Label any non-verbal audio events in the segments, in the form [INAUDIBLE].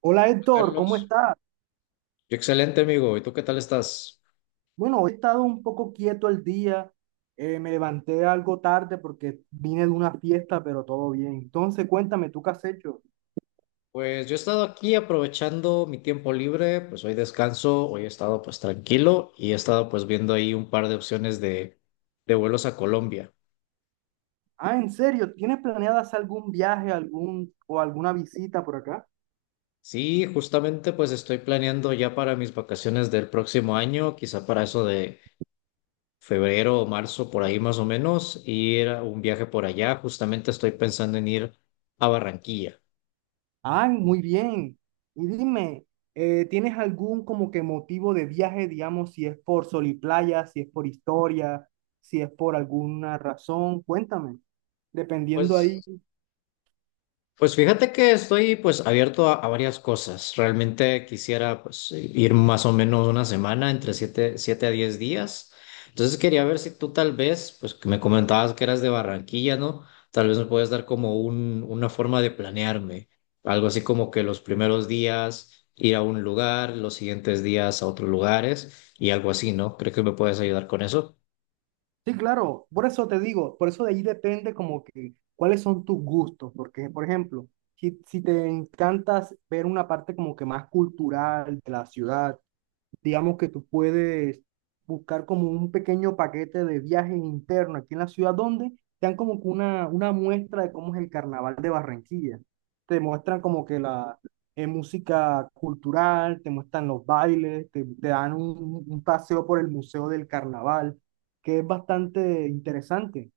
Hola Héctor, ¿cómo Carlos, estás? excelente amigo. ¿Y tú qué tal estás? Bueno, he estado un poco quieto el día, me levanté algo tarde porque vine de una fiesta, pero todo bien. Entonces, cuéntame, ¿tú qué has hecho? Pues yo he estado aquí aprovechando mi tiempo libre, pues hoy descanso, hoy he estado pues tranquilo y he estado pues viendo ahí un par de opciones de vuelos a Colombia. Ah, ¿en serio? ¿Tienes planeado hacer algún viaje, algún o alguna visita por acá? Sí, justamente pues estoy planeando ya para mis vacaciones del próximo año, quizá para eso de febrero o marzo por ahí más o menos, ir a un viaje por allá. Justamente estoy pensando en ir a Barranquilla. Ah, muy bien. Y dime, ¿tienes algún como que motivo de viaje, digamos, si es por sol y playa, si es por historia, si es por alguna razón? Cuéntame, dependiendo ahí. Pues Pues fíjate que estoy pues abierto a varias cosas. Realmente quisiera pues ir más o menos una semana, entre siete a 10 días. Entonces quería ver si tú tal vez, pues que me comentabas que eras de Barranquilla, ¿no? Tal vez me puedes dar como una forma de planearme. Algo así como que los primeros días ir a un lugar, los siguientes días a otros lugares y algo así, ¿no? ¿Crees que me puedes ayudar con eso? Sí, claro, por eso te digo, por eso de ahí depende como que cuáles son tus gustos, porque por ejemplo, si te encantas ver una parte como que más cultural de la ciudad, digamos que tú puedes buscar como un pequeño paquete de viajes internos aquí en la ciudad donde te dan como que una muestra de cómo es el carnaval de Barranquilla. Te muestran como que la música cultural, te muestran los bailes, te dan un paseo por el Museo del Carnaval, que es bastante interesante.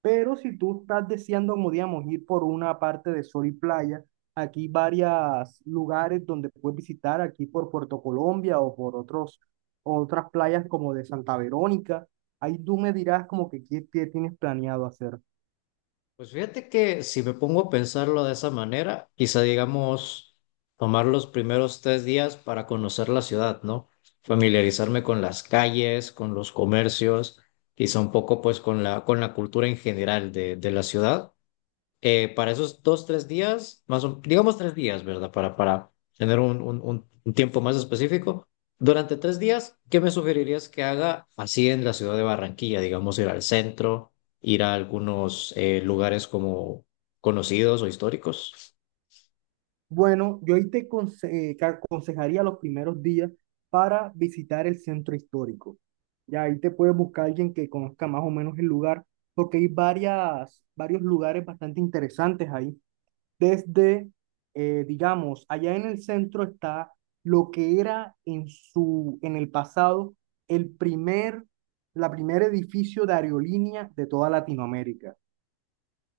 Pero si tú estás deseando, como digamos, ir por una parte de sol y playa, aquí varios lugares donde puedes visitar, aquí por Puerto Colombia o por otros, otras playas como de Santa Verónica. Ahí tú me dirás como que qué, qué tienes planeado hacer. Pues fíjate que si me pongo a pensarlo de esa manera, quizá digamos tomar los primeros 3 días para conocer la ciudad, ¿no? Familiarizarme con las calles, con los comercios, quizá un poco pues con la cultura en general de la ciudad. Para esos dos, 3 días, más o, digamos 3 días, ¿verdad? Para tener un tiempo más específico. Durante 3 días, ¿qué me sugerirías que haga así en la ciudad de Barranquilla? Digamos, ir al centro, ir a algunos lugares como conocidos o históricos. Bueno, yo ahí que aconsejaría los primeros días para visitar el centro histórico. Ya ahí te puedes buscar alguien que conozca más o menos el lugar, porque hay varias, varios lugares bastante interesantes ahí. Desde, digamos, allá en el centro está lo que era en en el pasado, el primer, la primer edificio de aerolínea de toda Latinoamérica.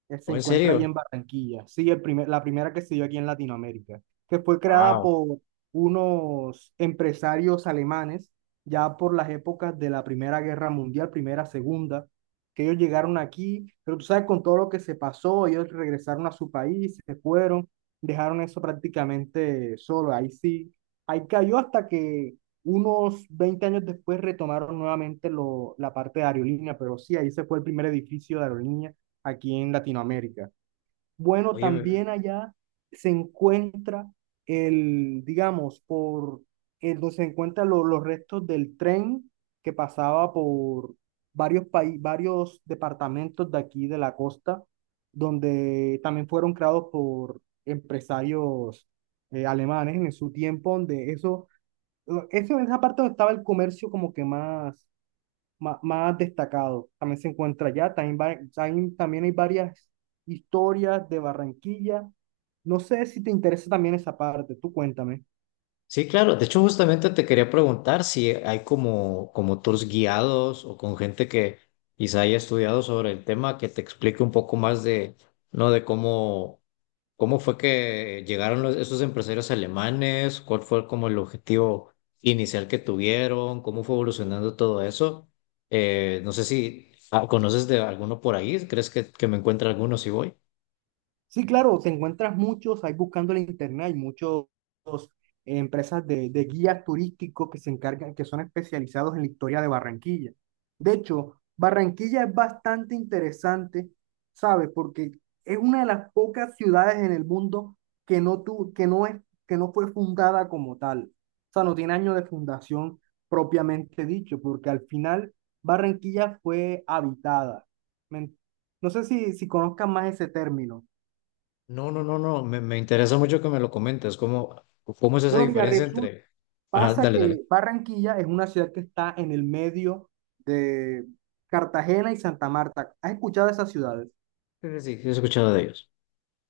Él se ¿O en encuentra serio? allí en Barranquilla. Sí, la primera que se dio aquí en Latinoamérica, que fue creada Wow. por unos empresarios alemanes, ya por las épocas de la Primera Guerra Mundial, Primera, Segunda, que ellos llegaron aquí, pero tú sabes, con todo lo que se pasó, ellos regresaron a su país, se fueron, dejaron eso prácticamente solo. Ahí sí, ahí cayó hasta que unos 20 años después retomaron nuevamente lo, la parte de aerolínea, pero sí, ahí se fue el primer edificio de aerolínea aquí en Latinoamérica. Bueno, Oye. también allá se encuentra el, digamos, donde se encuentran los restos del tren que pasaba por varios países, varios departamentos de aquí de la costa, donde también fueron creados por empresarios alemanes en su tiempo, donde eso en esa parte donde estaba el comercio como que más destacado. También se encuentra allá, también, también, también hay varias historias de Barranquilla. No sé si te interesa también esa parte, tú cuéntame. Sí, claro. De hecho, justamente te quería preguntar si hay como tours guiados o con gente que quizá haya estudiado sobre el tema que te explique un poco más de, ¿no? ¿Cómo fue que llegaron esos empresarios alemanes, cuál fue como el objetivo inicial que tuvieron, cómo fue evolucionando todo eso? No sé si conoces de alguno por ahí. ¿Crees que me encuentre alguno si voy? Sí, claro, te encuentras muchos ahí buscando en internet, hay muchos empresas de guías turísticos que se encargan, que son especializados en la historia de Barranquilla. De hecho, Barranquilla es bastante interesante, ¿sabes? Porque es una de las pocas ciudades en el mundo que no es, que no fue fundada como tal. O sea, no tiene año de fundación propiamente dicho, porque al final Barranquilla fue habitada. ¿Me no sé si, si conozcan más ese término? No, no, no, no, me interesa mucho que me lo comentes. ¿Cómo es esa Bueno, mira, diferencia resulta, entre... Ajá, pasa dale, dale. que Barranquilla es una ciudad que está en el medio de Cartagena y Santa Marta. ¿Has escuchado de esas ciudades? Sí, sí, sí, he escuchado de ellos.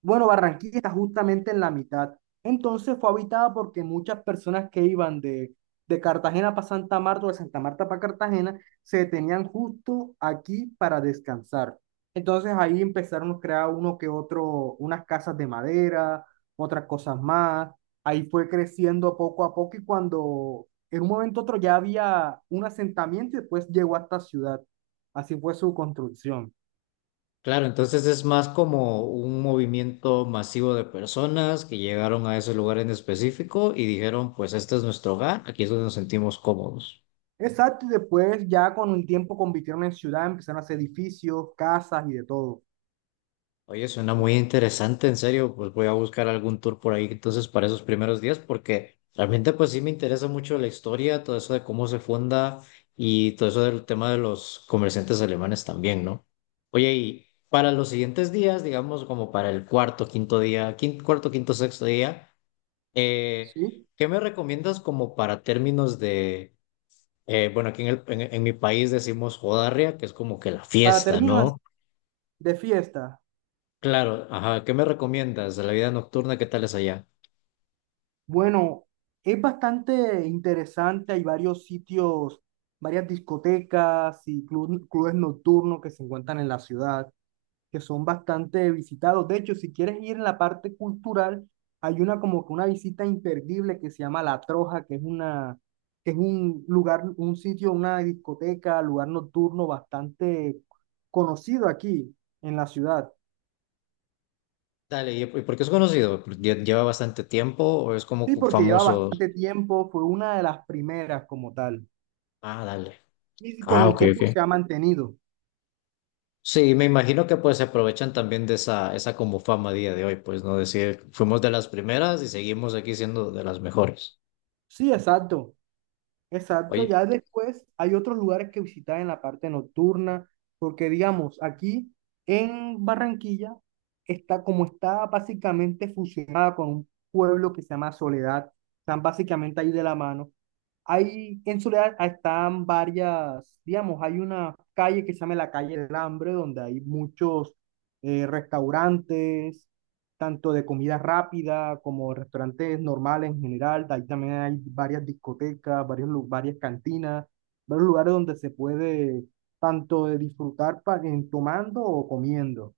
Bueno, Barranquilla está justamente en la mitad. Entonces fue habitada porque muchas personas que iban de Cartagena para Santa Marta o de Santa Marta para Cartagena se detenían justo aquí para descansar. Entonces ahí empezaron a crear uno que otro, unas casas de madera, otras cosas más. Ahí fue creciendo poco a poco y cuando en un momento u otro ya había un asentamiento y después llegó a esta ciudad. Así fue su construcción. Claro, entonces es más como un movimiento masivo de personas que llegaron a ese lugar en específico y dijeron, pues este es nuestro hogar, aquí es donde nos sentimos cómodos. Exacto, y después ya con el tiempo convirtieron en ciudad, empezaron a hacer edificios, casas y de todo, Oye, suena muy interesante, en serio, pues voy a buscar algún tour por ahí entonces para esos primeros días, porque realmente pues sí me interesa mucho la historia, todo eso de cómo se funda y todo eso del tema de los comerciantes alemanes también, ¿no? Oye, y para los siguientes días, digamos como para el cuarto, quinto día, cuarto, quinto, sexto día, eh, ¿sí? ¿qué me recomiendas como para términos de, bueno, aquí en mi país decimos jodarria, que es como que la Para fiesta, términos así ¿no? de fiesta, Claro, ajá, ¿qué me recomiendas de la vida nocturna? ¿Qué tal es allá? bueno, es bastante interesante, hay varios sitios, varias discotecas y clubes nocturnos que se encuentran en la ciudad, que son bastante visitados. De hecho, si quieres ir en la parte cultural, hay una como que una visita imperdible que se llama La Troja, que es una, que es un lugar, un sitio, una discoteca, lugar nocturno bastante conocido aquí en la ciudad. Dale, y por qué es conocido? ¿Lleva bastante tiempo o es como Sí, porque lleva famoso? bastante tiempo, fue una de las primeras como tal. Ah, dale. Y con Ah, el ok, tiempo ok. se ha mantenido. Sí, me imagino que pues se aprovechan también de esa como fama a día de hoy, pues, ¿no? Decir, fuimos de las primeras y seguimos aquí siendo de las mejores. Sí, exacto. Exacto, Oye. ya después hay otros lugares que visitar en la parte nocturna, porque digamos, aquí en Barranquilla está básicamente fusionada con un pueblo que se llama Soledad, están básicamente ahí de la mano, hay en Soledad están varias, digamos, hay una calle que se llama la calle del Hambre, donde hay muchos restaurantes, tanto de comida rápida como restaurantes normales en general. De ahí también hay varias discotecas, varias cantinas, varios lugares donde se puede tanto de disfrutar tomando o comiendo.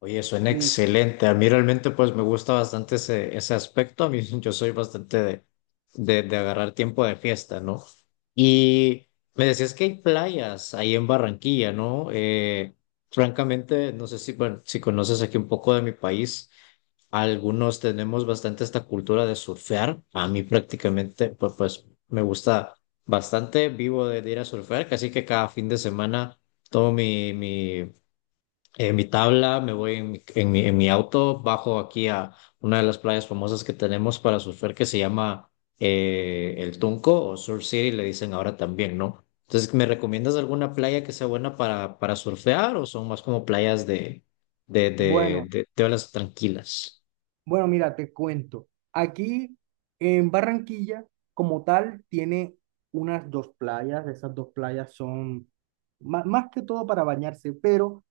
Oye, suena Listo. excelente. A mí realmente pues me gusta bastante ese aspecto. A mí [LAUGHS] yo soy bastante de agarrar tiempo de fiesta, ¿no? Y me decías que hay playas ahí en Barranquilla, ¿no? Francamente, no sé si, bueno, si conoces aquí un poco de mi país. Algunos tenemos bastante esta cultura de surfear. A mí prácticamente pues, pues me gusta bastante. Vivo de ir a surfear, así que cada fin de semana tomo mi en mi tabla, me voy en mi auto, bajo aquí a una de las playas famosas que tenemos para surfear que se llama El Tunco o Surf City, le dicen ahora también, ¿no? Entonces, ¿me recomiendas alguna playa que sea buena para surfear o son más como playas Bueno, de olas tranquilas? bueno, mira, te cuento. Aquí en Barranquilla, como tal, tiene unas 2 playas. Esas 2 playas son más, que todo para bañarse, pero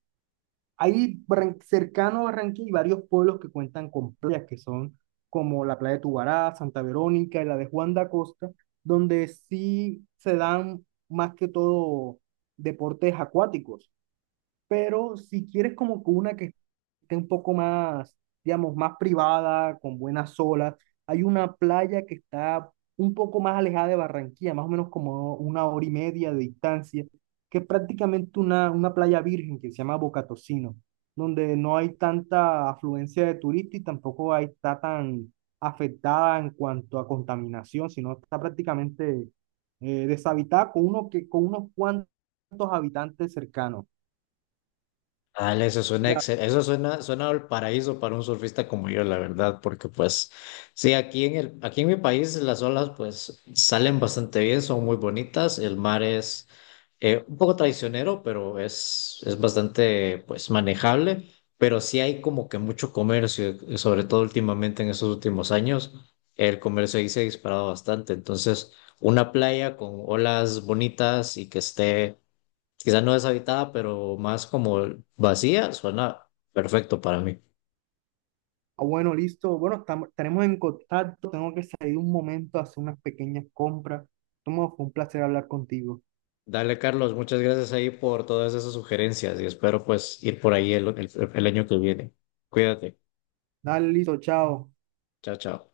ahí cercano a Barranquilla hay varios pueblos que cuentan con playas, que son como la playa de Tubará, Santa Verónica y la de Juan de Acosta, donde sí se dan más que todo deportes acuáticos. Pero si quieres como que una que esté un poco más, digamos, más privada, con buenas olas. Hay una playa que está un poco más alejada de Barranquilla, más o menos como 1 hora y media de distancia, que es prácticamente una playa virgen que se llama Bocatocino, donde no hay tanta afluencia de turistas y tampoco hay, está tan afectada en cuanto a contaminación, sino está prácticamente deshabitada con, uno que, con unos cuantos habitantes cercanos. Ah, eso suena Ya, eso suena, suena al paraíso para un surfista como yo, la verdad, porque pues sí, aquí aquí en mi país las olas pues salen bastante bien, son muy bonitas, el mar es un poco traicionero, pero es bastante pues manejable, pero sí hay como que mucho comercio, y sobre todo últimamente en estos últimos años, el comercio ahí se ha disparado bastante. Entonces, una playa con olas bonitas y que esté quizás no deshabitada, pero más como vacía, suena perfecto para mí. ah, bueno, listo. Bueno, estamos, estaremos en contacto. Tengo que salir un momento a hacer unas pequeñas compras. Tomo, fue un placer hablar contigo. Dale, Carlos, muchas gracias ahí por todas esas sugerencias y espero pues ir por ahí el año que viene. Cuídate. Dale, listo, chao. Chao, chao.